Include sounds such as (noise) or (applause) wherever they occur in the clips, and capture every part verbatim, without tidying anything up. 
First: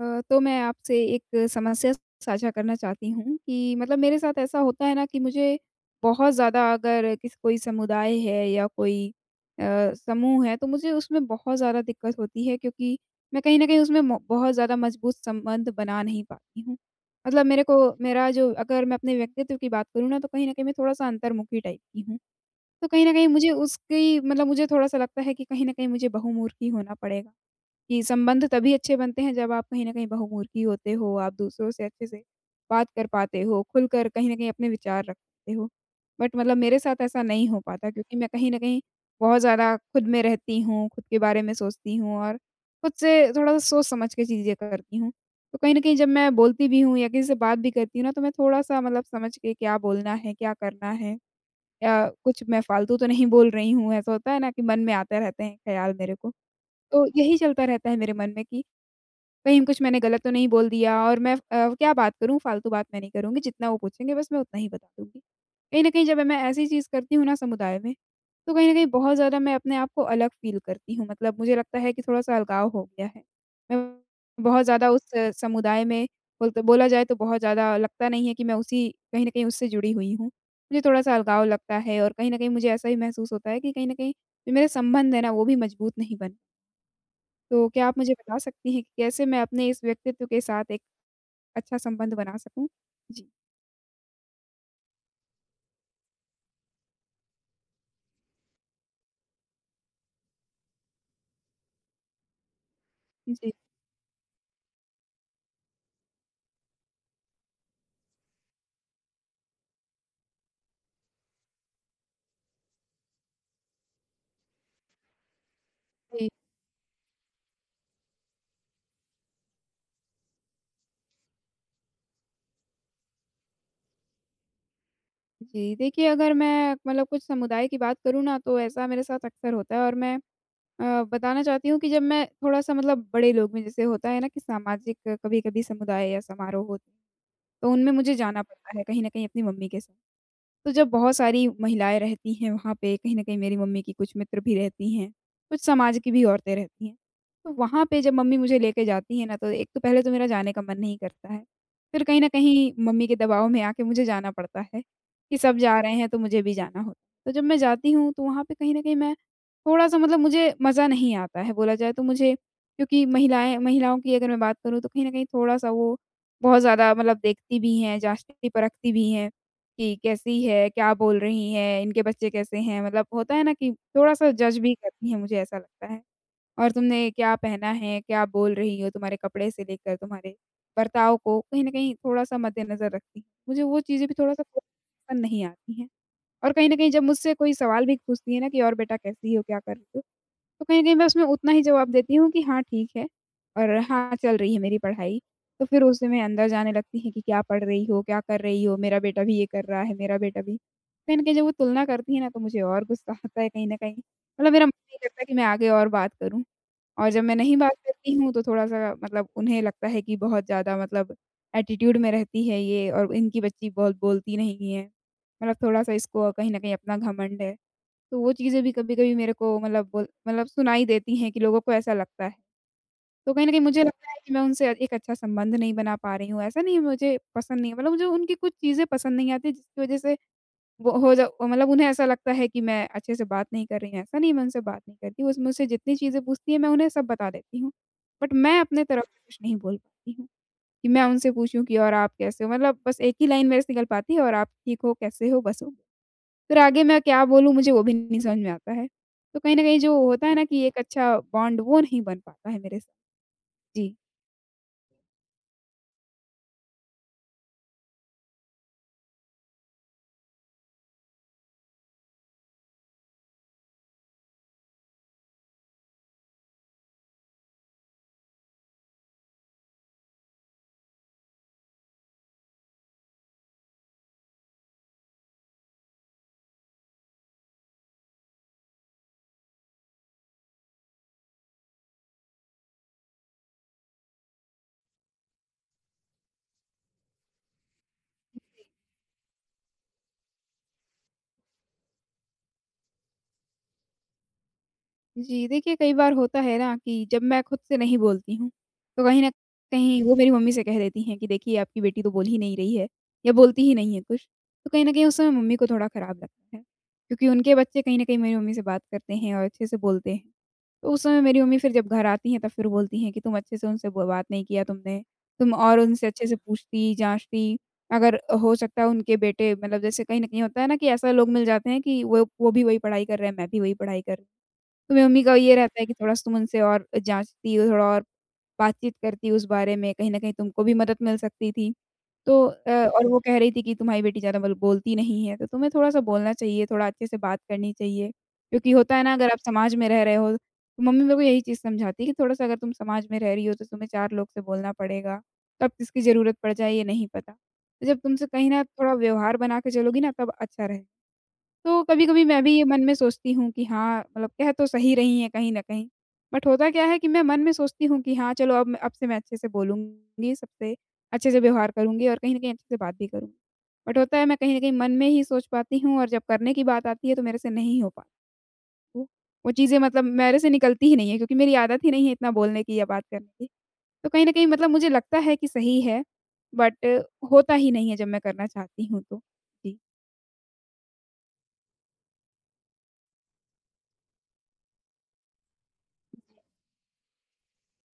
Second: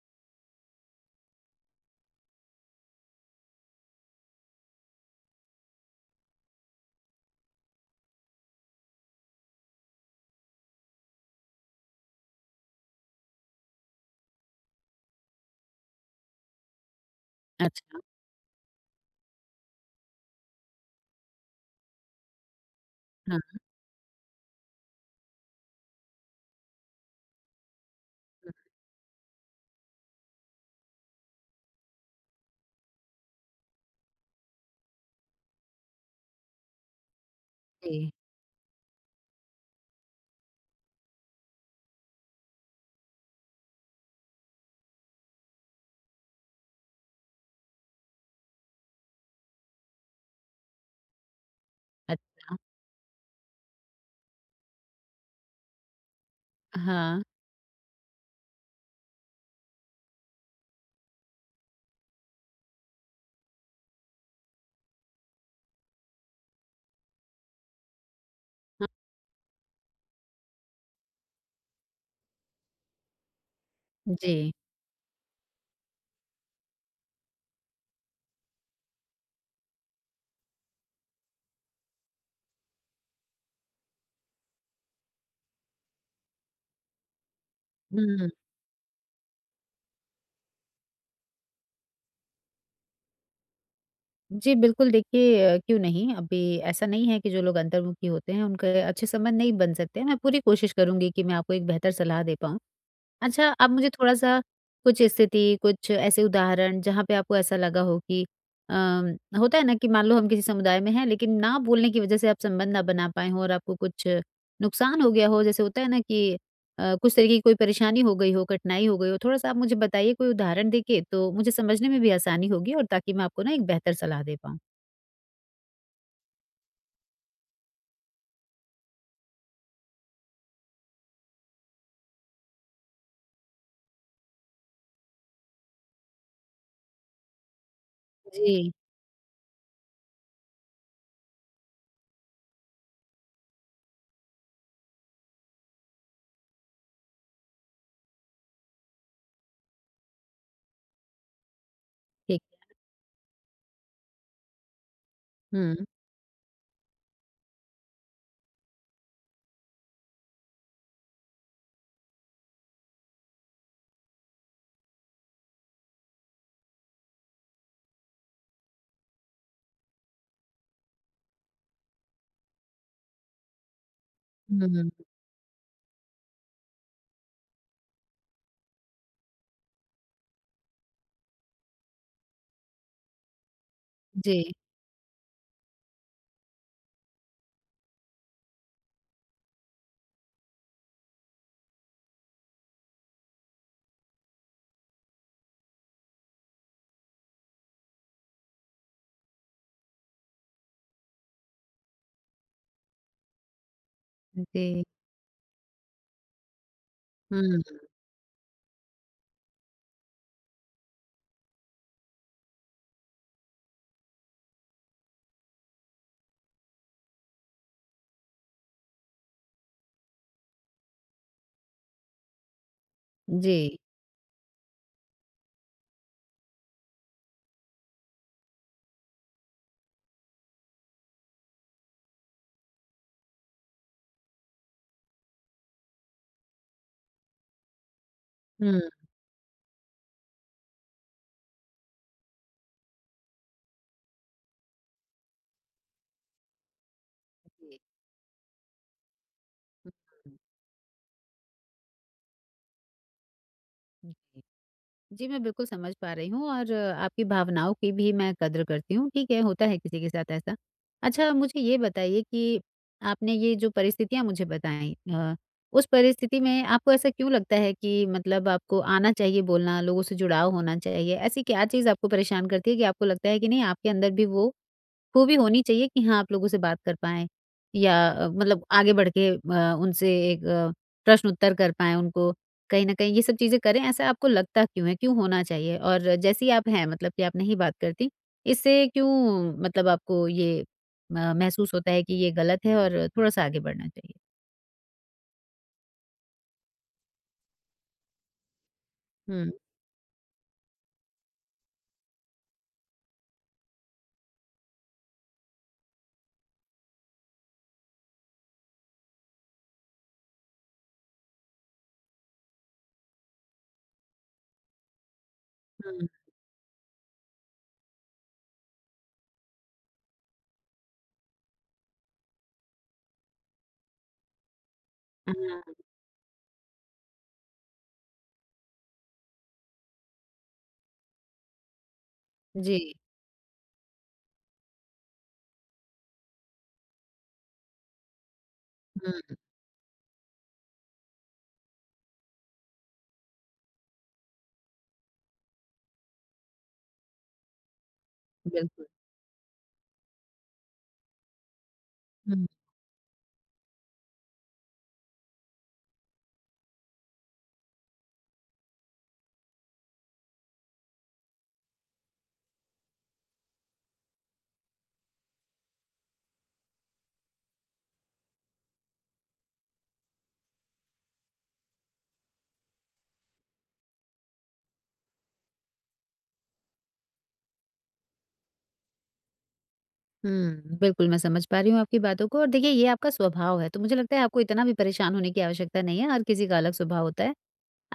अ, तो मैं आपसे एक समस्या साझा करना चाहती हूँ कि मतलब मेरे साथ ऐसा होता है ना कि मुझे बहुत ज़्यादा, अगर किस कोई समुदाय है या कोई अ, समूह है, तो मुझे उसमें बहुत ज़्यादा दिक्कत होती है, क्योंकि मैं कहीं न कहीं उसमें मो बहुत ज़्यादा मजबूत संबंध बना नहीं पाती हूँ। मतलब मेरे को अच्छा, मेरा जो, अगर मैं अपने व्यक्तित्व की बात करूँ ना, तो कहीं न कहीं मैं थोड़ा-सा अंतर्मुखी टाइप की हूँ। तो कहीं न कहीं हाँ, मुझे उसकी मतलब मुझे थोड़ा-सा लगता है कि कहीं न कहीं मुझे बहुमुखी होना पड़ेगा। कि संबंध तभी अच्छे बनते हैं जब आप कहीं न कहीं बहुमुखी होते हो, आप दूसरों से अच्छे से बात कर पाते हो, खुलकर कहीं न कहीं अपने विचार रखते हो। बट मतलब मेरे साथ ऐसा नहीं हो पाता, जी। क्योंकि मैं कहीं न कहीं बहुत ज़्यादा खुद में रहती हूँ, खुद के बारे में सोचती हूँ और खुद से थोड़ा-सा सोच समझ के चीज़ें करती हूँ। तो कहीं न कहीं जब मैं बोलती भी हूँ या किसी से बात भी करती हूँ ना, तो मैं थोड़ा-सा मतलब समझ के क्या बोलना है, क्या करना है, या कुछ अच्छा, मैं फालतू तो नहीं बोल रही हूँ, ऐसा होता है ना कि मन में आते रहते हैं ख़्याल मेरे को। तो हाँ, यही चलता रहता है मेरे मन में कि कहीं कुछ मैंने गलत तो नहीं बोल दिया, और मैं अ, क्या बात करूँ, फालतू बात मैं नहीं करूँगी, जितना वो पूछेंगे बस मैं उतना ही बता दूँगी। कहीं न कहीं जब मैं ऐसी चीज़ करती हूँ ना समुदाय में, तो कहीं न कहीं हाँ, बहुत ज़्यादा मैं अपने आप को अलग फ़ील करती हूँ। मतलब मुझे लगता है कि थोड़ा-सा अलगाव हो गया है। मैं जी। बहुत ज़्यादा उस समुदाय में, बोलते बोला जाए तो बहुत ज़्यादा लगता नहीं है कि मैं उसी, कहीं न कहीं उससे जुड़ी हुई हूँ। मुझे थोड़ा-सा अलगाव लगता है, और कहीं न कहीं मुझे ऐसा ही महसूस होता है कि कहीं न कहीं जो मेरे संबंध है ना, वो भी मजबूत नहीं बन। तो क्या आप मुझे हुँ, बता सकती हैं कि कैसे मैं अपने इस व्यक्तित्व के साथ एक अच्छा संबंध बना सकूँ? जी। जी, बिल्कुल देखिए अ, क्यों नहीं? अभी ऐसा नहीं है कि जो लोग अंतर्मुखी होते हैं, उनके अच्छे संबंध नहीं बन सकते हैं। मैं पूरी कोशिश करूँगी कि मैं आपको एक बेहतर सलाह दे पाऊँ। जी, अच्छा, जी, आप मुझे थोड़ा-सा कुछ स्थिति, कुछ ऐसे उदाहरण जहाँ पे आपको ऐसा लगा हो कि अम, होता है ना कि मान लो हम किसी समुदाय में हैं, लेकिन ना बोलने की वजह से आप संबंध ना बना पाएँ हों और आपको कुछ नुकसान हो गया हो, जैसे होता है ना कि अ, कुछ तरीके की कोई परेशानी हो गई हो, कठिनाई हो गई हो, थोड़ा-सा आप मुझे बताइए कोई उदाहरण देके, तो मुझे समझने में भी आसानी होगी और ताकि मैं आपको ना एक बेहतर सलाह दे पाऊँ। जी। देखिए, अगर मैं मतलब कुछ समुदाय की बात करूँ ना, तो ऐसा मेरे साथ अक्सर होता है। और मैं अ, बताना चाहती हूँ कि जब मैं थोड़ा-सा मतलब बड़े लोग में, जैसे होता है ना कि सामाजिक कभी-कभी समुदाय या समारोह होते हैं, तो उनमें मुझे जाना जी, पड़ता है कहीं न कहीं अपनी मम्मी के साथ। तो जब बहुत सारी महिलाएँ रहती हैं वहाँ पे, कहीं न कहीं मेरी मम्मी की कुछ मित्र भी रहती हैं, कुछ समाज की भी औरतें रहती हैं। तो वहाँ पे जब मम्मी मुझे लेके जाती हैं ना, तो एक तो पहले तो मेरा जाने का मन नहीं करता है। फिर कहीं न ठीक। कहीं मम्मी के दबाव में आके मुझे जाना पड़ता है, कि सब जा हुँ, रहे हैं तो मुझे भी जाना होता है। तो जब मैं जाती हूँ, तो वहाँ पे कहीं न कहीं मैं थोड़ा-सा, मतलब मुझे मज़ा नहीं आता है बोला जाए तो, मुझे, क्योंकि महिलाएँ महिलाओं की अगर मैं बात करूँ, तो कहीं न कहीं थोड़ा-सा वो बहुत ज़्यादा मतलब देखती भी हैं, जाँचती परखती भी हैं। कि कैसी है, क्या बोल रही हैं, इनके बच्चे कैसे हैं, मतलब होता है ना कि थोड़ा-सा जज भी हुँ, करती हैं, मुझे ऐसा लगता है। और तुमने क्या पहना है, क्या बोल रही हो, तुम्हारे कपड़े से लेकर तुम्हारे बर्ताव को कहीं न कहीं थोड़ा-सा मद्देनज़र रखती हैं। मुझे वो चीज़ें भी जी, थोड़ा-सा जी, पसंद नहीं आती हैं। और कहीं न कहीं जब मुझसे कोई सवाल भी पूछती है ना कि, और बेटा कैसी हो, क्या कर रही हो? तो कहीं न कहीं मैं उसमें उतना ही जवाब देती हूँ कि हाँ, ठीक है और हाँ, चल रही है मेरी पढ़ाई। तो फिर उससे मैं अंदर जाने लगती है कि क्या पढ़ रही हो, क्या कर रही हो, मेरा बेटा भी ये कर रहा है, मेरा बेटा भी। कहीं न कहीं जब वो तुलना करती है ना, तो मुझे और गुस्सा आता है कहीं न कहीं। हुँ, मतलब मेरा मन जी, नहीं करता कि मैं आगे और बात करूँ। और जब मैं नहीं बात हुँ, करती हूँ, तो थोड़ा-सा मतलब उन्हें लगता है कि बहुत ज़्यादा मतलब एटीट्यूड में रहती है ये और इनकी बच्ची बहुत बोलती नहीं है। मतलब थोड़ा-सा इसको कहीं न कहीं अपना घमंड है। तो वो चीज़ें भी कभी-कभी मेरे को मतलब बोल मतलब सुनाई देती हैं कि लोगों को ऐसा लगता है। तो कहीं न जी, कहीं मुझे लगता है कि मैं उनसे एक अच्छा संबंध नहीं बना पा रही हूँ। ऐसा नहीं है मुझे पसंद नहीं है, मतलब मुझे उनकी कुछ चीज़ें पसंद नहीं आती जिसकी वज़ह से वो हो जा मतलब उन्हें ऐसा लगता है कि मैं अच्छे से बात नहीं कर रही हूँ। ऐसा नहीं है मैं उनसे बात नहीं करती, वो मुझसे जितनी चीज़ें पूछती हैं मैं उन्हें सब बता देती हूँ। बट मैं हुँ, अपने तरफ से कुछ नहीं बोल पाती हूँ कि मैं उनसे पूछूँ कि और आप कैसे हो? मतलब बस एक ही लाइन मेरे से निकल पाती है, और आप ठीक हो, कैसे हो? बस हो। फिर आगे मैं क्या बोलूँ मुझे वो भी नहीं समझ में आता है। तो कहीं न कहीं जो होता है ना कि एक अच्छा बॉन्ड वो नहीं बन पाता है मेरे साथ। जी। हुँ। जी, मैं बिल्कुल समझ पा रही हूँ और आपकी भावनाओं की भी मैं कद्र करती हूँ, ठीक है, होता है किसी के साथ ऐसा। अच्छा मुझे ये बताइए कि आपने ये जो परिस्थितियाँ मुझे बताई अ, उस परिस्थिति में आपको ऐसा क्यों लगता है कि मतलब आपको आना चाहिए बोलना, लोगों से जुड़ाव होना चाहिए? ऐसी क्या चीज़ आपको परेशान करती है कि आपको लगता है कि नहीं आपके अंदर भी वो वो भी होनी चाहिए कि हाँ, आप लोगों से बात कर पाएँ या अ, मतलब आगे बढ़ के अ, उनसे एक अ, प्रश्न उत्तर कर पाएँ उनको, कहीं न कहीं ये सब चीज़ें करें, ऐसा आपको लगता क्यों है? क्यों होना चाहिए? और जैसी आप हैं मतलब कि आप नहीं बात करती, इससे क्यों मतलब आपको ये म महसूस होता है कि ये गलत है और थोड़ा-सा आगे बढ़ना चाहिए? जी, देखिए कई बार होता है ना कि जब मैं खुद से नहीं बोलती हूँ, तो कहीं न हुँ, कहीं वो मेरी मम्मी से कह देती हैं कि देखिए आपकी बेटी तो बोल ही नहीं रही है या बोलती ही नहीं है कुछ। तो कहीं न कहीं उस समय मम्मी को थोड़ा ख़राब लगता है, क्योंकि उनके बच्चे कहीं न कहीं मेरी मम्मी से बात करते हैं और अच्छे से बोलते हैं। तो उस समय मेरी मम्मी फिर जब घर आती हैं तब फिर बोलती हैं कि तुम अच्छे से उनसे ब बात नहीं किया तुमने, तुम और उनसे हुँ, अच्छे से पूछती, जाँचती, अगर हो सकता है उनके बेटे मतलब जैसे कहीं न कहीं होता है ना कि ऐसा लोग मिल जाते हैं कि वो वो भी वही पढ़ाई कर रहे हैं, मैं भी वही पढ़ाई कर रही हूँ। तो मेरी मम्मी का ये हाँ, रहता है कि थोड़ा-सा तुम उनसे और जाँचती हो, थोड़ा और बातचीत करती उस बारे में, कहीं न कहीं तुमको भी मदद मिल सकती थी। तो अ, जी, और वो कह रही थी कि तुम्हारी बेटी ज़्यादा बल बोलती नहीं है, तो तुम्हें थोड़ा-सा बोलना चाहिए, थोड़ा अच्छे से बात करनी चाहिए। क्योंकि होता है ना अगर हुँ, आप समाज में रह रहे हो, तो मम्मी मेरे को यही चीज़ समझाती है कि थोड़ा-सा अगर तुम समाज में रह रही हो, तो तुम्हें चार लोग से बोलना पड़ेगा, कब किसकी ज़रूरत पड़ जाए ये नहीं पता। तो जब तुमसे कहीं न बिल्कुल, थोड़ा व्यवहार बना के चलोगी ना तब अच्छा रहे। तो कभी-कभी मैं हुँ। भी ये मन में सोचती हूँ कि हाँ, मतलब कह तो सही रही हैं कहीं न कहीं। बट होता क्या है कि मैं मन में सोचती हूँ कि हाँ, चलो अब मैं अब से मैं अच्छे से बोलूँगी, सबसे अच्छे से व्यवहार करूँगी और कहीं न कहीं अच्छे से बात भी करूँगी। बट होता है मैं कहीं न कहीं मन में ही सोच पाती हूँ, और जब करने की बात आती है तो मेरे से नहीं हो पाती वो। वो चीज़ें मतलब मेरे से निकलती ही नहीं है, क्योंकि मेरी आदत ही नहीं है इतना बोलने की या बात करने की। तो कहीं न कहीं मतलब मुझे लगता है कि सही है, बट होता ही नहीं है जब मैं करना चाहती हूँ तो। जी। हुँ, बिल्कुल मैं समझ पा रही हूँ आपकी बातों को और देखिए ये आपका स्वभाव है, तो मुझे लगता है आपको इतना भी परेशान होने की आवश्यकता नहीं है, हर किसी का अलग स्वभाव होता है।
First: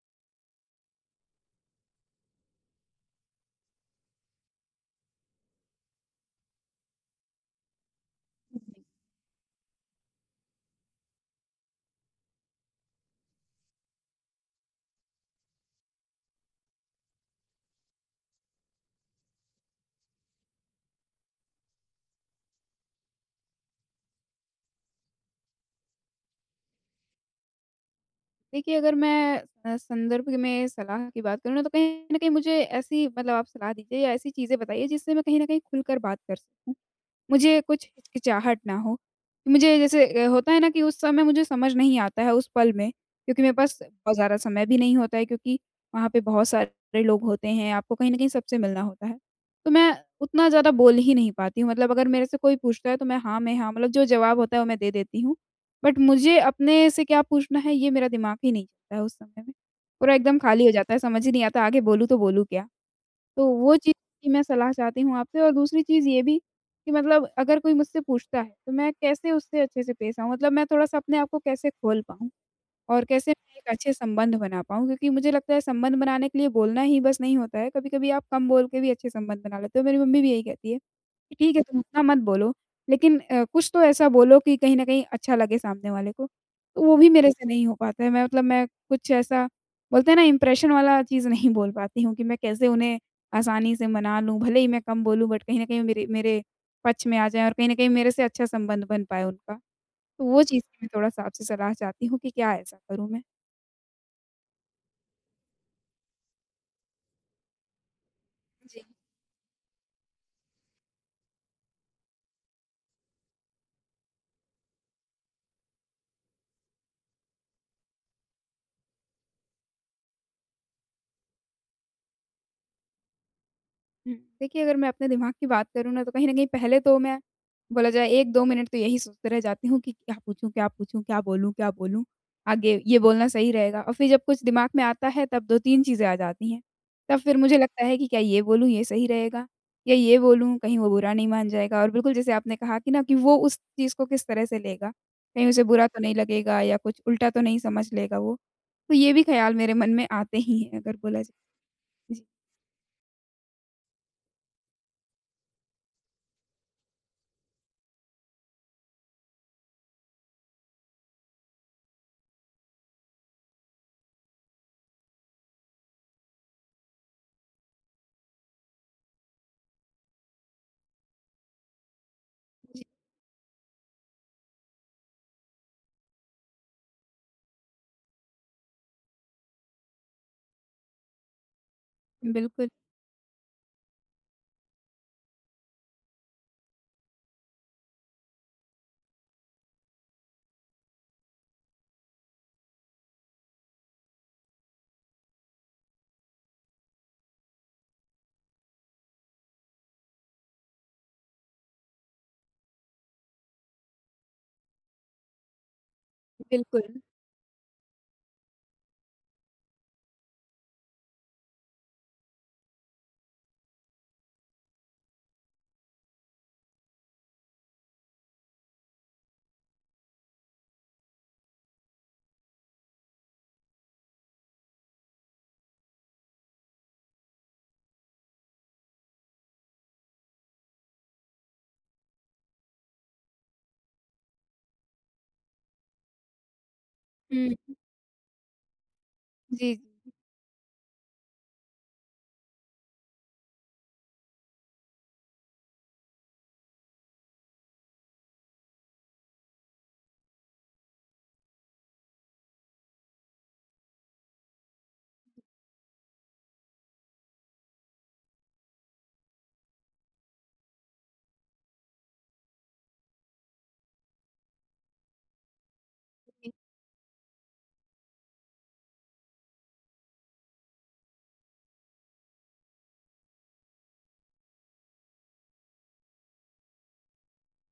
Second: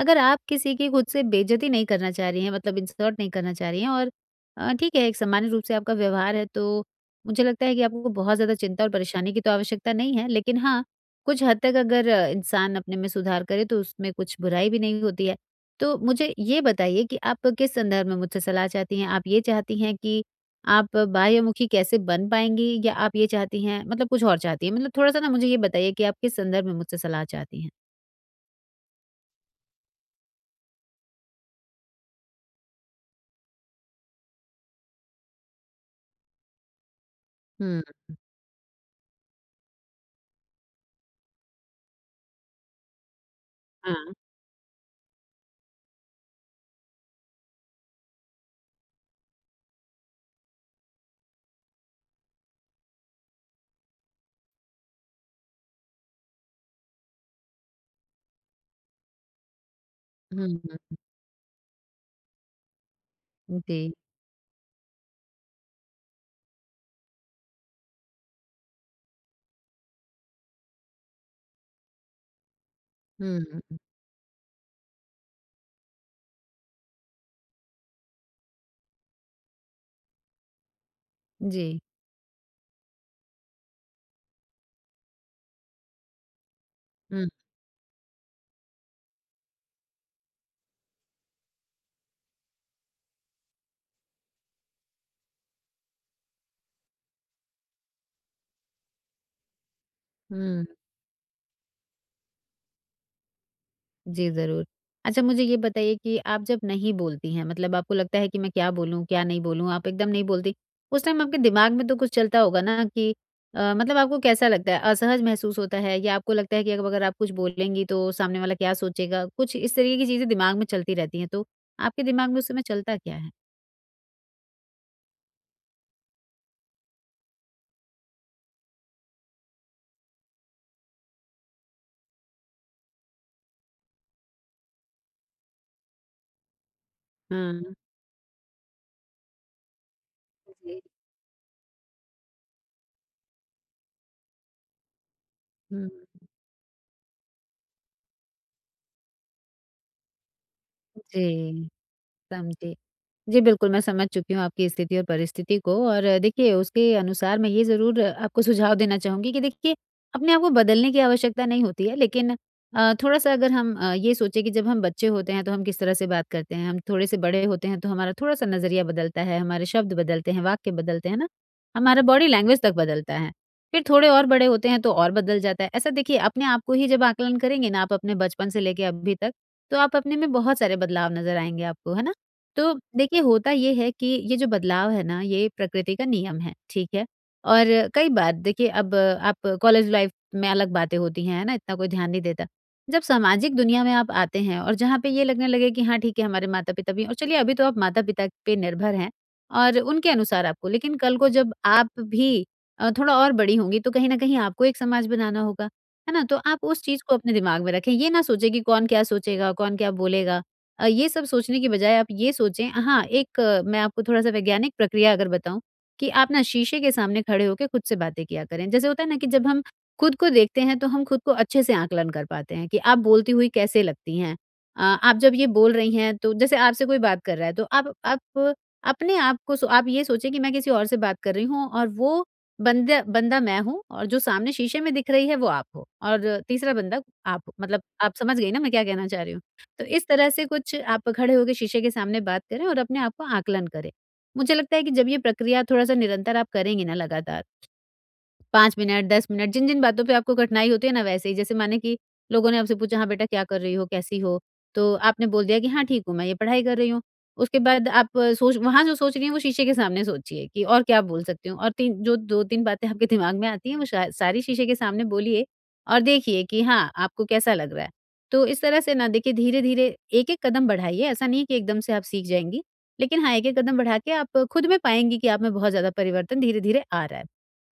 अगर आप किसी की खुद से बेइज़्ज़ती नहीं करना चाह रही हैं मतलब इंसल्ट नहीं करना चाह रही हैं और अ, ठीक है, एक सामान्य रूप से आपका व्यवहार है तो मुझे लगता है कि आपको बहुत ज़्यादा चिंता और परेशानी की तो आवश्यकता नहीं है। लेकिन हाँ, कुछ हद तक अगर अ, इंसान अपने में सुधार करे तो उसमें कुछ बुराई भी नहीं होती है। तो मुझे ये बताइए कि आप किस संदर्भ में मुझसे सलाह चाहती हैं? आप ये चाहती हैं कि आप बाह्यमुखी कैसे बन पाएँगी या आप ये चाहती हैं मतलब कुछ और चाहती हैं? मतलब थोड़ा-सा ना मुझे ये बताइए कि आप किस संदर्भ में मुझसे सलाह चाहती हैं? देखिए, अगर मैं अ, संदर्भ में सलाह की बात करूँ ना, तो कहीं न कहीं मुझे ऐसी मतलब आप सलाह दीजिए या ऐसी चीज़ें बताइए जिससे मैं कहीं न कहीं खुलकर बात कर सकूँ। मुझे हुँ, कुछ हिचकिचाहट ना हो। मुझे जैसे अ, होता है ना कि उस समय मुझे समझ नहीं आता है उस पल में, क्योंकि मेरे पास हाँ। बहुत ज़्यादा समय भी नहीं होता है, क्योंकि वहाँ पे बहुत सारे लोग होते हैं, आपको कहीं न कहीं सबसे मिलना होता है। तो मैं उतना ज़्यादा बोल ही नहीं पाती हूँ, मतलब अगर मेरे से कोई पूछता है तो मैं हाँ में हाँ, मतलब जो जवाब होता है वो मैं दे देती हूँ। बट मुझे अपने से क्या पूछना है ये मेरा दिमाग ही नहीं चलता है उस समय में। पूरा एकदम हुँ, खाली हो जाता हुँ। है, समझ ही नहीं आता आगे बोलूँ तो बोलूँ क्या? तो वो जी। चीज़ की मैं सलाह चाहती हूँ आपसे, और दूसरी चीज़ ये भी कि मतलब अगर कोई मुझसे पूछता है, तो मैं कैसे उससे अच्छे से पेश आऊँ? मतलब मैं थोड़ा-सा अपने आप को कैसे खोल पाऊँ? और कैसे हुँ, मैं हुँ, एक हुँ। अच्छे संबंध बना पाऊँ, क्योंकि मुझे लगता है संबंध बनाने के लिए बोलना ही बस नहीं होता है, कभी-कभी आप कम बोल के भी अच्छे संबंध बना लेते हो। मेरी मम्मी भी यही कहती है कि ठीक है जी। तुम उतना मत बोलो, लेकिन अ, कुछ तो ऐसा बोलो कि कहीं न कहीं अच्छा लगे सामने वाले को। तो वो भी हुँ, मेरे से नहीं हो पाता है, मैं मतलब मैं कुछ ऐसा बोलते हैं ना इम्प्रेशन वाला चीज़ नहीं (laughs) बोल पाती हूँ कि मैं कैसे उन्हें आसानी से मना लूँ, भले ही मैं कम बोलूँ बट कहीं न कहीं मेरे मेरे पक्ष में आ जाएँ और कहीं न कहीं मेरे से अच्छा संबंध बन पाए उनका। तो वो चीज़ हुँ। की मैं थोड़ा-सा आपसे सलाह चाहती हूँ कि क्या ऐसा करूँ मैं? जी, ज़रूर। अच्छा मुझे ये बताइए कि आप जब नहीं बोलती हैं, मतलब आपको लगता है कि मैं क्या जी। बोलूँ, क्या नहीं बोलूँ, आप एकदम नहीं बोलती। उस टाइम आपके दिमाग में तो कुछ चलता होगा ना कि अ, मतलब आपको कैसा लगता है? असहज महसूस होता है या आपको लगता है कि अब अगर आप कुछ बोलेंगी तो सामने वाला क्या सोचेगा? कुछ इस तरीके की चीज़ें दिमाग में चलती रहती हैं, तो आपके दिमाग में उस समय चलता क्या है? हुँ। देखिए, अगर मैं अपने दिमाग की बात करूँ ना, तो कहीं न कहीं पहले तो मैं बोला जाए एक-दो मिनट तो यही सोचते रह जाती हूँ कि क्या पूछूँ, क्या पूछूँ, क्या बोलूँ, क्या बोलूँ? आगे ये बोलना सही रहेगा, और फिर जब कुछ दिमाग में आता है, तब दो-तीन चीज़ें आ जाती हैं। तब फिर मुझे हाँ। लगता है कि क्या ये बोलूँ, ये सही रहेगा? या ये बोलूँ, कहीं जी। वो बुरा नहीं मान जाएगा? और बिल्कुल जैसे आपने कहा कि ना कि वो उस चीज़ को किस तरह से लेगा? कहीं उसे बुरा हुँ। तो नहीं लगेगा या कुछ उल्टा तो नहीं समझ लेगा वो? तो ये भी ख़्याल मेरे मन में आते ही हैं, अगर बोला जाए। जी, जी। समझी। जी, बिल्कुल, मैं समझ चुकी हूँ आपकी स्थिति और परिस्थिति को और अ, देखिए उसके अनुसार मैं ये ज़रूर अ, आपको सुझाव देना चाहूँगी कि देखिए, अपने आप को बदलने की आवश्यकता नहीं होती है लेकिन अ, थोड़ा-सा अगर हम अ, ये सोचें कि जब हम बच्चे होते हैं तो हम किस तरह से बात करते हैं, हम थोड़े से बड़े होते हैं तो हमारा थोड़ा-सा नज़रिया बदलता है, हमारे शब्द बदलते हैं, वाक्य बदलते हैं ना, हमारा बॉडी लैंग्वेज तक बदलता है। फिर थोड़े और बड़े होते हैं तो और बदल जाता है। ऐसा देखिए अपने आप को ही जब आकलन करेंगे ना आप अपने बचपन से लेके अभी तक, तो आप अपने में बहुत सारे बदलाव नज़र आएँगे आपको, है ना? बिल्कुल, तो देखिए होता ये है कि ये जो बदलाव है ना ये प्रकृति का नियम है, ठीक है? और कई बार देखिए अब आप कॉलेज लाइफ में अलग बातें होती हैं, है ना? इतना कोई ध्यान नहीं देता। जब सामाजिक दुनिया में आप आते हैं और जहाँ पे ये लगने लगे कि हाँ ठीक है हमारे माता-पिता भी और चलिए अभी तो आप माता-पिता पे निर्भर हैं और उनके अनुसार आपको लेकिन कल को जब आप भी अ, थोड़ा और बड़ी होंगी तो कहीं न कहीं आपको एक समाज बनाना होगा, है ना? तो आप बिल्कुल। उस चीज़ को अपने दिमाग में रखें। ये ना सोचें कि कौन क्या सोचेगा, कौन क्या बोलेगा। अ, ये सब सोचने की बजाय आप ये सोचें हाँ, एक अ, मैं आपको थोड़ा-सा वैज्ञानिक प्रक्रिया अगर बताऊँ कि आप ना शीशे के सामने खड़े होके खुद से बातें किया करें। जैसे होता है ना कि जब हम खुद को देखते हैं, तो हम खुद को अच्छे से आकलन कर पाते हैं कि आप बोलती हुई कैसे लगती हैं। अ, आप जब ये बोल रही हैं, तो जैसे आपसे कोई बात कर रहा है, तो आप आप अपने आप को सो आप ये सोचें कि मैं किसी और से बात कर रही हूँ और वो बंदा बंदा मैं हूँ और जो सामने शीशे में दिख रही है, वो आप हो और तीसरा बंदा आप हो। हुँ। मतलब आप समझ गई ना मैं क्या कहना चाह रही हूँ? जी, तो इस तरह से कुछ आप खड़े होके शीशे के सामने बात करें और अपने आप को आकलन करें। मुझे लगता है कि जब ये प्रक्रिया थोड़ा-सा निरंतर आप करेंगी ना लगातार, पाँच मिनट, दस मिनट, जिन-जिन बातों पे आपको कठिनाई होती है ना वैसे ही, जैसे माने कि लोगों ने आपसे पूछा, "हाँ बेटा क्या कर रही हो? कैसी हो?" तो आपने बोल दिया कि, "हाँ ठीक हूँ मैं, ये पढ़ाई कर रही हूँ।" उसके बाद आप अ, सोच वहाँ जो सोच रही हैं वो शीशे के सामने सोचिए कि और क्या बोल सकती हूँ और 3 जो दो तीन बातें आपके दिमाग में आती हैं वो शाय सारी शीशे के सामने बोलिए और देखिए जी, कि हाँ, आपको कैसा लग रहा है। तो इस तरह से ना देखिए धीरे-धीरे एक-एक कदम बढ़ाइए, ऐसा नहीं है कि एकदम से आप सीख जाएँगी, लेकिन हाँ, एक-एक कदम बढ़ा के आप खुद में पाएँगी कि आप में बहुत ज़्यादा परिवर्तन धीरे-धीरे आ रहा है।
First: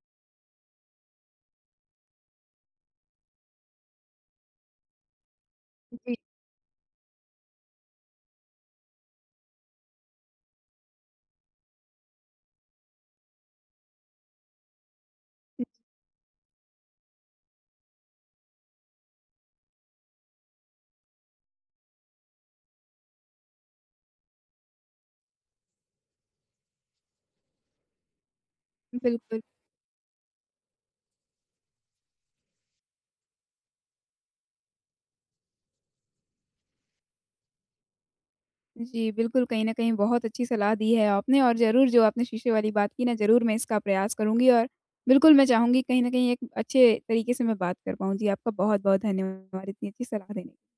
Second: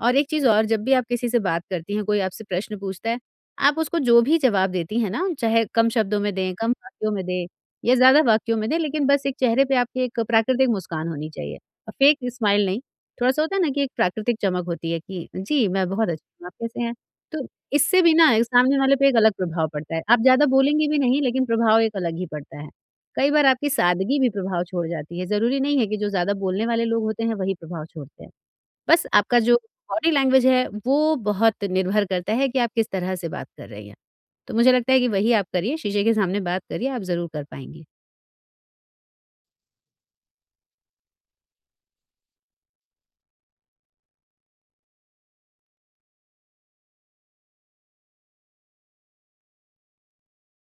और एक चीज़ और जब भी आप किसी से बात करती हैं, कोई आपसे प्रश्न पूछता है, आप उसको जो भी जवाब देती हैं ना, चाहे कम जी, शब्दों में दें, कम वाक्यों में दें या ज़्यादा वाक्यों में दें, लेकिन बस एक चेहरे पे आपके एक प्राकृतिक मुस्कान होनी चाहिए। अ, फेक स्माइल नहीं, थोड़ा-सा होता है ना कि एक प्राकृतिक चमक होती है कि जी, जी, मैं बहुत अच्छी हूँ, आप कैसे हैं? तो इससे भी ना एक सामने वाले पे एक अलग प्रभाव पड़ता है। आप ज़्यादा बोलेंगी भी नहीं, लेकिन प्रभाव एक अलग ही पड़ता है। कई बार आपकी सादगी भी प्रभाव छोड़ जाती है, ज़रूरी नहीं है कि जो ज़्यादा बोलने वाले लोग होते हैं, वही प्रभाव छोड़ते हैं। बस आपका बिल्कुल। जो बॉडी लैंग्वेज है वो बहुत निर्भर करता है कि आप किस तरह से बात कर रही हैं। तो मुझे लगता है कि वही आप करिए, शीशे के सामने बात करिए, आप ज़रूर कर पाएँगी। जी, बिल्कुल, कहीं न कहीं बहुत अच्छी सलाह दी है आपने, और ज़रूर जो आपने शीशे वाली बात की ना, ज़रूर मैं इसका प्रयास करूँगी, और बिल्कुल मैं चाहूँगी कहीं न कहीं एक अच्छे तरीके से मैं बात कर पाऊँ। जी, आपका बहुत-बहुत धन्यवाद इतनी अच्छी सलाह देने के लिए।